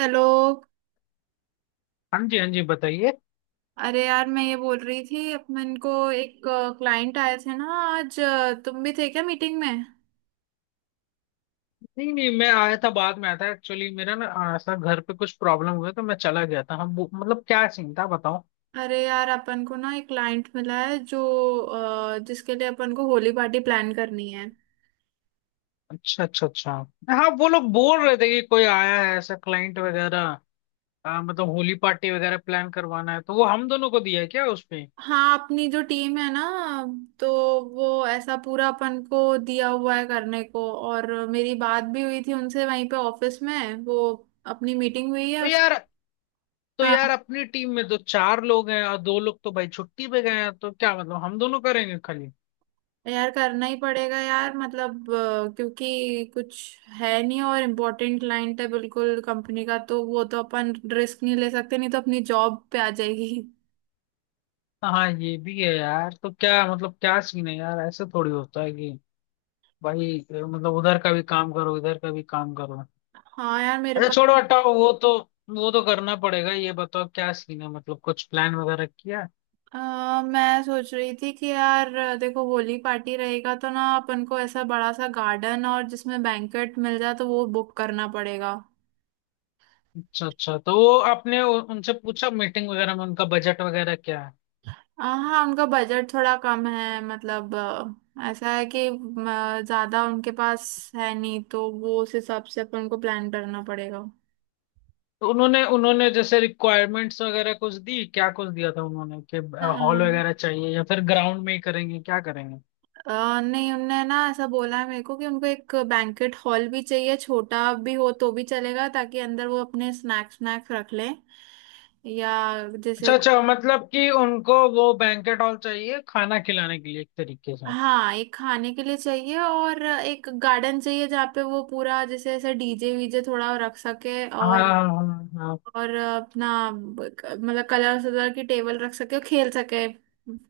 Hello. हाँ जी हाँ जी बताइए। अरे यार, मैं ये बोल रही थी अपन को एक क्लाइंट आए थे ना आज, तुम भी थे क्या मीटिंग में? नहीं नहीं, मैं आया था, बाद में आया था। एक्चुअली मेरा ना ऐसा घर पे कुछ प्रॉब्लम हुआ तो मैं चला गया था। हम वो मतलब क्या सीन था बताओ? अरे यार, अपन को ना एक क्लाइंट मिला है जो जिसके लिए अपन को होली पार्टी प्लान करनी है। अच्छा अच्छा अच्छा। हाँ वो लोग बोल रहे थे कि कोई आया है ऐसा क्लाइंट वगैरह। मतलब होली पार्टी वगैरह प्लान करवाना है तो वो हम दोनों को दिया है क्या उसपे? हाँ, अपनी जो टीम है ना, तो वो ऐसा पूरा अपन को दिया हुआ है करने को। और मेरी बात भी हुई थी उनसे वहीं पे ऑफिस में, वो अपनी मीटिंग हुई तो है। यार तो यार हाँ अपनी टीम में तो चार लोग हैं और दो लोग तो भाई छुट्टी पे गए हैं, तो क्या मतलब हम दोनों करेंगे खाली? यार, करना ही पड़ेगा यार, मतलब क्योंकि कुछ है नहीं और इम्पोर्टेंट क्लाइंट है बिल्कुल कंपनी का, तो वो तो अपन रिस्क नहीं ले सकते, नहीं तो अपनी जॉब पे आ जाएगी। हाँ ये भी है यार। तो क्या मतलब क्या सीन है यार? ऐसे थोड़ी होता है कि भाई मतलब उधर का भी काम करो इधर का भी काम करो। हाँ यार, मेरे अच्छा पास छोड़ो हटाओ वो तो। वो तो करना पड़ेगा। ये बताओ क्या सीन है, मतलब कुछ प्लान वगैरह किया? मैं सोच रही थी कि यार देखो, होली पार्टी रहेगा तो ना अपन को ऐसा बड़ा सा गार्डन और जिसमें बैंकेट मिल जाए तो वो बुक करना पड़ेगा। अच्छा अच्छा, तो वो आपने उनसे पूछा मीटिंग वगैरह में उनका बजट वगैरह क्या है? हाँ, उनका बजट थोड़ा कम है, मतलब ऐसा है कि ज्यादा उनके पास है नहीं, तो वो उस हिसाब से अपन को प्लान करना पड़ेगा। तो उन्होंने उन्होंने जैसे रिक्वायरमेंट्स वगैरह कुछ दी क्या, कुछ दिया था उन्होंने कि अ, हॉल वगैरह चाहिए या फिर ग्राउंड में ही करेंगे क्या करेंगे? नहीं, उनने ना ऐसा बोला है मेरे को कि उनको एक बैंकेट हॉल भी चाहिए, छोटा भी हो तो भी चलेगा, ताकि अंदर वो अपने स्नैक्स स्नैक्स रख लें। या अच्छा जैसे, अच्छा, मतलब कि उनको वो बैंकेट हॉल चाहिए खाना खिलाने के लिए एक तरीके से। हाँ, एक खाने के लिए चाहिए और एक गार्डन चाहिए जहाँ पे वो पूरा जैसे ऐसे डीजे वीजे थोड़ा रख सके। हाँ हाँ हाँ। और अपना, मतलब, कलर सलर की टेबल रख सके और खेल सके,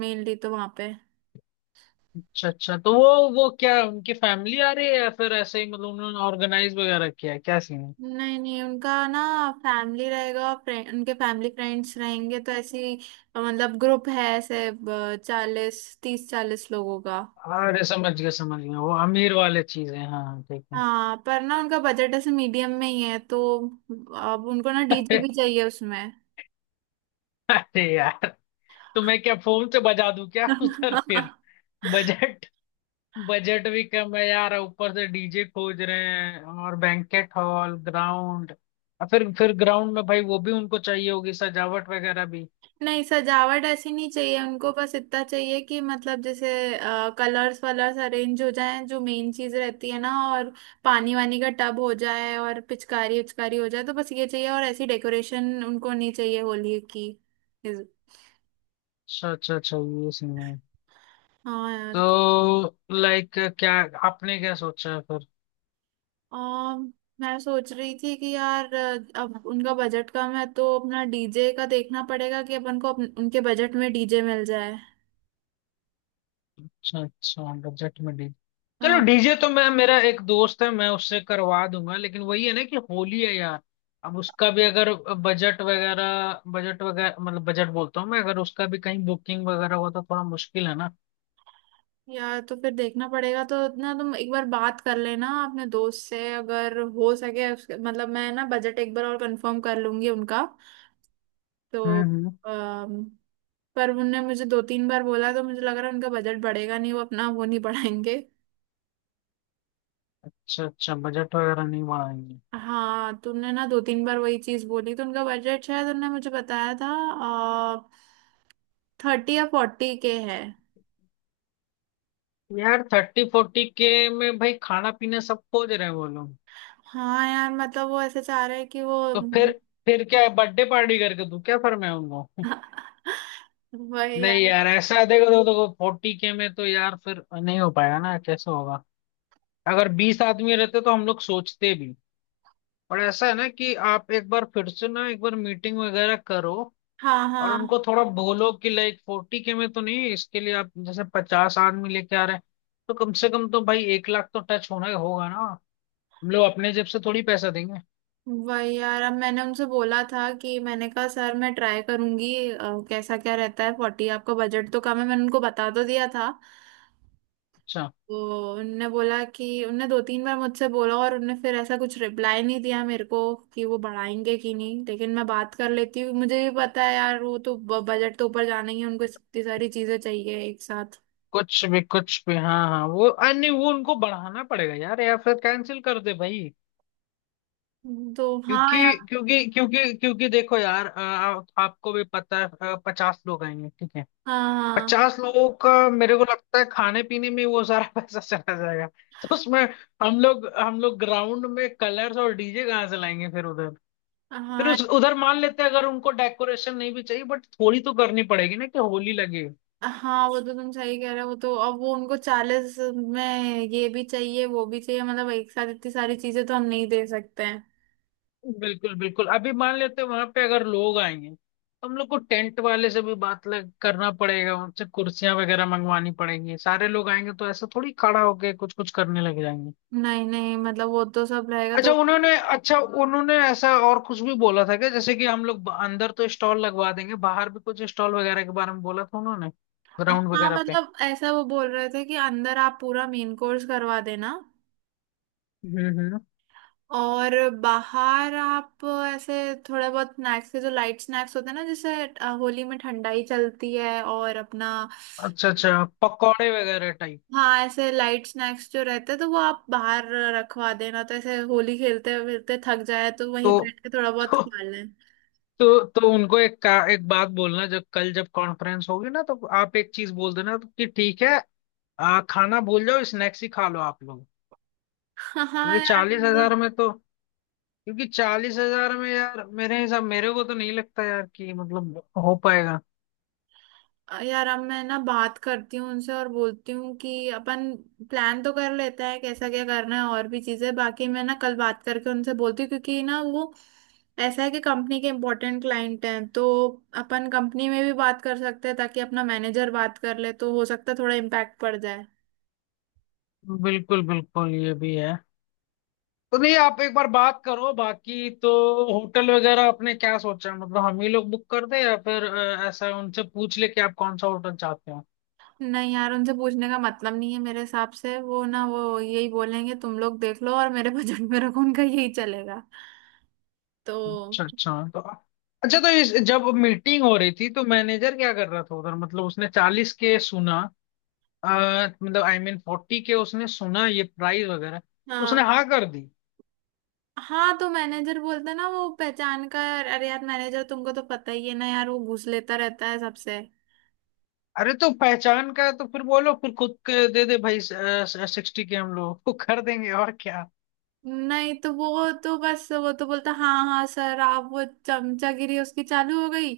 मेनली तो वहां पे। अच्छा अच्छा, तो वो क्या उनकी फैमिली आ रही है या फिर ऐसे ही मतलब उन्होंने ऑर्गेनाइज वगैरह किया है, क्या सीन है? नहीं नहीं, उनका ना फैमिली रहेगा, फ्रेंड, उनके फैमिली फ्रेंड्स रहेंगे, तो ऐसी, मतलब, ग्रुप है ऐसे चालीस 30-40 लोगों का। अरे समझ गया समझ गया, वो अमीर वाले चीज है, हाँ हाँ, ठीक है। हाँ, पर ना उनका बजट ऐसे मीडियम में ही है, तो अब उनको ना डीजे अरे। भी चाहिए उसमें। अरे यार, तो मैं क्या फोन से बजा दूं क्या उधर फिर? बजट। बजट भी कम है यार, ऊपर से डीजे खोज रहे हैं और बैंकेट हॉल ग्राउंड। और फिर ग्राउंड में भाई वो भी उनको चाहिए होगी सजावट वगैरह भी। नहीं, सजावट ऐसी नहीं चाहिए उनको, बस इतना चाहिए कि, मतलब, जैसे कलर्स वलर्स अरेंज हो जाएं, जो मेन चीज रहती है ना, और पानी वानी का टब हो जाए और पिचकारी उचकारी हो जाए, तो बस ये चाहिए, और ऐसी डेकोरेशन उनको नहीं चाहिए होली की। इस- अच्छा अच्छा अच्छा, ये सीन है। हाँ यार। तो लाइक क्या आपने क्या सोचा है फिर? अम, मैं सोच रही थी कि यार अब उनका बजट कम है, तो अपना डीजे का देखना पड़ेगा कि अपन को उनके बजट में डीजे मिल जाए। अच्छा अच्छा, बजट में डी चलो, हाँ। डीजे तो मैं, मेरा एक दोस्त है, मैं उससे करवा दूंगा, लेकिन वही है ना कि होली है यार। अब उसका भी अगर बजट वगैरह मतलब बजट बोलता हूँ मैं, अगर उसका भी कहीं बुकिंग वगैरह हो तो थोड़ा मुश्किल है ना। यार तो फिर देखना पड़ेगा। तो ना तुम एक बार बात कर लेना अपने दोस्त से, अगर हो सके मतलब मैं ना बजट एक बार और कंफर्म कर लूंगी उनका, तो हम्म। अम, पर उनने मुझे दो तीन बार बोला, तो मुझे लग रहा है उनका बजट बढ़ेगा नहीं, वो अपना वो नहीं बढ़ाएंगे। अच्छा अच्छा, बजट वगैरह नहीं बढ़ाएंगे। हाँ, तुमने ना दो तीन बार वही चीज बोली, तो उनका बजट शायद, उनने मुझे बताया था, 30 या 40K है। यार 30 40K में भाई खाना पीना सब खोज रहे हैं वो लोग। हाँ यार, मतलब वो ऐसे चाह रहे हैं कि वो तो फिर क्या है, बर्थडे पार्टी करके दूं क्या फिर मैं उनको? वही नहीं यार। यार, ऐसा देखो तो 40K में तो यार फिर नहीं हो पाएगा ना, कैसे होगा? अगर 20 आदमी रहते तो हम लोग सोचते भी। पर ऐसा है ना कि आप एक बार फिर से ना एक बार मीटिंग वगैरह करो हाँ और हाँ, उनको थोड़ा बोलो कि लाइक 40K में तो नहीं, इसके लिए आप जैसे 50 आदमी लेके आ रहे हैं, तो कम से कम तो भाई 1 लाख तो टच होना ही होगा ना। हम लोग अपने जेब से थोड़ी पैसा देंगे। वही यार। अब मैंने उनसे बोला था, कि मैंने कहा सर मैं ट्राई करूंगी, कैसा क्या रहता है, 40 आपका बजट तो कम है, मैंने उनको बता तो दिया था। अच्छा। तो उनने बोला कि, उनने दो तीन बार मुझसे बोला, और उनने फिर ऐसा कुछ रिप्लाई नहीं दिया मेरे को कि वो बढ़ाएंगे कि नहीं। लेकिन मैं बात कर लेती हूँ, मुझे भी पता है यार, वो तो बजट तो ऊपर जाना ही है, उनको इतनी सारी चीजें चाहिए एक साथ। कुछ भी कुछ भी, हाँ हाँ, वो अरे नहीं वो उनको बढ़ाना पड़ेगा यार या फिर कैंसिल कर दे भाई। तो हाँ क्योंकि यार। क्योंकि क्योंकि क्योंकि देखो यार, आपको भी पता है 50 लोग आएंगे, ठीक है? हाँ 50 लोगों का मेरे को लगता है खाने पीने में वो सारा पैसा चला जाएगा। तो उसमें हम लोग ग्राउंड में कलर्स और डीजे कहाँ से लाएंगे फिर उधर? हाँ फिर हाँ उस उधर मान लेते हैं, अगर उनको डेकोरेशन नहीं भी चाहिए बट थोड़ी तो करनी पड़ेगी ना कि होली लगे। हाँ, वो तो तुम सही कह रहे हो, वो तो। अब वो उनको 40 में ये भी चाहिए वो भी चाहिए, मतलब एक साथ इतनी सारी चीजें तो हम नहीं दे सकते हैं। बिल्कुल बिल्कुल। अभी मान लेते हैं वहां पे अगर लोग आएंगे तो हम लोग को टेंट वाले से भी बात लग करना पड़ेगा, उनसे कुर्सियां वगैरह मंगवानी पड़ेंगी, सारे लोग आएंगे तो ऐसा थोड़ी खड़ा होके कुछ कुछ करने लग जाएंगे। नहीं नहीं, मतलब वो तो सब रहेगा, अच्छा तो उन्होंने अच्छा उन्होंने ऐसा और कुछ भी बोला था क्या, जैसे कि हम लोग अंदर तो स्टॉल लगवा देंगे, बाहर भी कुछ स्टॉल वगैरह के बारे में बोला था उन्होंने ग्राउंड हाँ, वगैरह पे? मतलब ऐसा वो बोल रहे थे कि अंदर आप पूरा मेन कोर्स करवा देना, हम्म। और बाहर आप ऐसे थोड़ा बहुत स्नैक्स के, जो लाइट स्नैक्स होते हैं ना, जैसे होली में ठंडाई चलती है और अपना, अच्छा अच्छा, पकौड़े वगैरह टाइप। हाँ, ऐसे लाइट स्नैक्स जो रहते हैं, तो वो आप बाहर रखवा देना, तो ऐसे होली खेलते खेलते थक जाए तो वहीं तो बैठ के थोड़ा बहुत तो खा लें। तो उनको एक बात बोलना, जब कल जब कॉन्फ्रेंस होगी ना तो आप एक चीज बोल देना कि ठीक है, खाना भूल जाओ, स्नैक्स ही खा लो आप लोग। हाँ हाँ क्योंकि यार, चालीस हजार मतलब में तो क्योंकि 40,000 में यार, मेरे को तो नहीं लगता यार कि मतलब हो पाएगा। यार अब मैं ना बात करती हूँ उनसे और बोलती हूँ कि अपन प्लान तो कर लेते हैं कैसा क्या करना है और भी चीजें, बाकी मैं ना कल बात करके उनसे बोलती हूँ, क्योंकि ना वो, ऐसा है कि कंपनी के इम्पोर्टेंट क्लाइंट हैं, तो अपन कंपनी में भी बात कर सकते हैं, ताकि अपना मैनेजर बात कर ले, तो हो सकता है थोड़ा इम्पैक्ट पड़ जाए। बिल्कुल बिल्कुल, ये भी है। तो नहीं, आप एक बार बात करो बाकी तो। होटल वगैरह आपने क्या सोचा है? मतलब हम ही लोग बुक कर दें या फिर ऐसा उनसे पूछ ले कि आप कौन सा होटल चाहते हो? नहीं यार, उनसे पूछने का मतलब नहीं है मेरे हिसाब से, वो ना वो यही बोलेंगे, तुम लोग देख लो और मेरे बजट में रखो, उनका यही चलेगा, तो अच्छा अच्छा तो इस जब मीटिंग हो रही थी तो मैनेजर क्या कर रहा था उधर, मतलब उसने 40K सुना, अ, मतलब आई मीन 40K, उसने सुना ये प्राइस वगैरह तो हाँ। उसने हाँ कर दी? हाँ, तो मैनेजर बोलता ना वो पहचान का। अरे यार, मैनेजर तुमको तो पता ही है ना यार, वो घूस लेता रहता है सबसे। अरे तो पहचान का है तो फिर बोलो, फिर खुद के दे दे भाई, 60K हम लोग को कर देंगे, और क्या। नहीं, तो वो तो बस, वो तो बोलता हाँ हाँ सर आप, वो चमचागिरी उसकी चालू हो गई,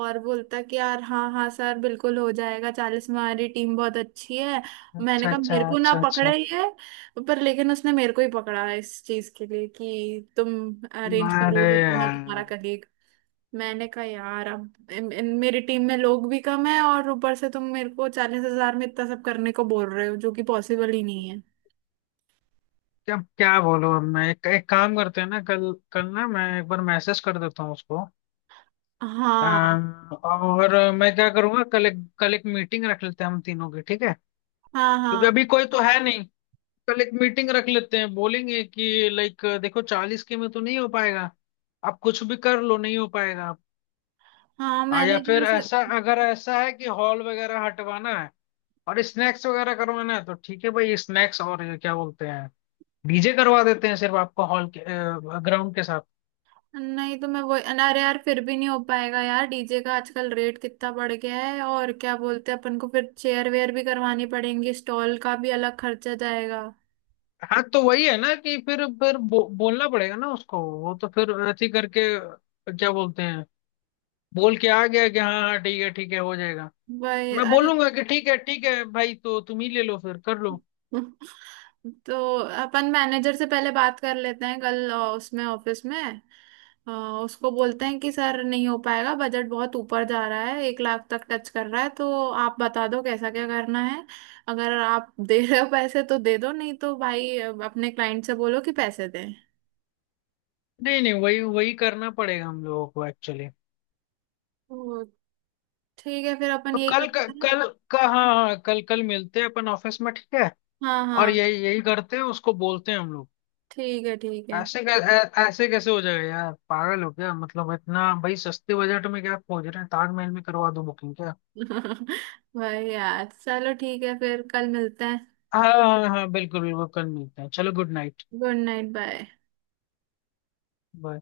और बोलता कि यार हाँ हाँ सर बिल्कुल हो जाएगा, 40 में हमारी टीम बहुत अच्छी है। मैंने अच्छा कहा, अच्छा मेरे को ना अच्छा पकड़ा अच्छा, ही है, पर, लेकिन उसने मेरे को ही पकड़ा है इस चीज के लिए, कि तुम अरेंज अरे करोगे तुम और तुम्हारा यार, कलीग। मैंने कहा यार, अब मेरी टीम में लोग भी कम है, और ऊपर से तुम मेरे को 40,000 में इतना सब करने को बोल रहे हो, जो कि पॉसिबल ही नहीं है। क्या क्या बोलूं अब मैं? एक काम करते हैं ना, कल कल ना मैं एक बार मैसेज कर देता हूँ उसको। हाँ और मैं क्या करूंगा कल एक मीटिंग रख लेते हैं हम तीनों की, ठीक है। हाँ क्योंकि हाँ अभी कोई तो है नहीं। कल एक मीटिंग रख लेते हैं, बोलेंगे कि लाइक देखो 40K में तो नहीं हो पाएगा, आप कुछ भी कर लो नहीं हो पाएगा। हाँ, या मैंने फिर ऐसा, अगर ऐसा है कि हॉल वगैरह हटवाना है और स्नैक्स वगैरह करवाना है तो ठीक है भाई स्नैक्स, और ये क्या बोलते हैं डीजे करवा देते हैं सिर्फ आपको हॉल के, ग्राउंड के साथ। नहीं, तो मैं वो, अरे यार, फिर भी नहीं हो पाएगा यार, डीजे का आजकल रेट कितना बढ़ गया है, और क्या बोलते हैं अपन को, फिर चेयर वेयर भी करवानी पड़ेंगी, स्टॉल का भी अलग खर्चा जाएगा। हाँ तो वही है ना कि फिर बोलना पड़ेगा ना उसको, वो तो फिर ऐसे ही करके क्या बोलते हैं, बोल के आ गया कि हाँ हाँ ठीक है हो जाएगा। वही, मैं अरे, बोलूंगा कि ठीक है भाई, तो तुम ही ले लो फिर, कर लो। तो अपन मैनेजर से पहले बात कर लेते हैं कल, उसमें ऑफिस में, अ, उसको बोलते हैं कि सर नहीं हो पाएगा, बजट बहुत ऊपर जा रहा है, 1 लाख तक टच कर रहा है, तो आप बता दो कैसा क्या करना है। अगर आप दे रहे हो पैसे तो दे दो, नहीं तो भाई अपने क्लाइंट से बोलो कि पैसे दें। नहीं नहीं, वही वही करना पड़ेगा हम लोगों को एक्चुअली। तो ठीक है, फिर अपन तो यही कल क- करते हैं। कल का हाँ हाँ, कल कल मिलते हैं अपन ऑफिस में, ठीक है। हाँ और हाँ, यही यही करते हैं, उसको बोलते हैं हम लोग। ठीक है ठीक है। ऐसे कैसे हो जाएगा यार, पागल हो क्या? मतलब इतना भाई सस्ते बजट में क्या खोज रहे हैं, ताजमहल में करवा दो बुकिंग क्या? भाई यार, चलो ठीक है, फिर कल मिलते हैं। हाँ हाँ हाँ, बिल्कुल बिल्कुल, कल मिलते हैं, चलो good night. Good night, bye. Bye.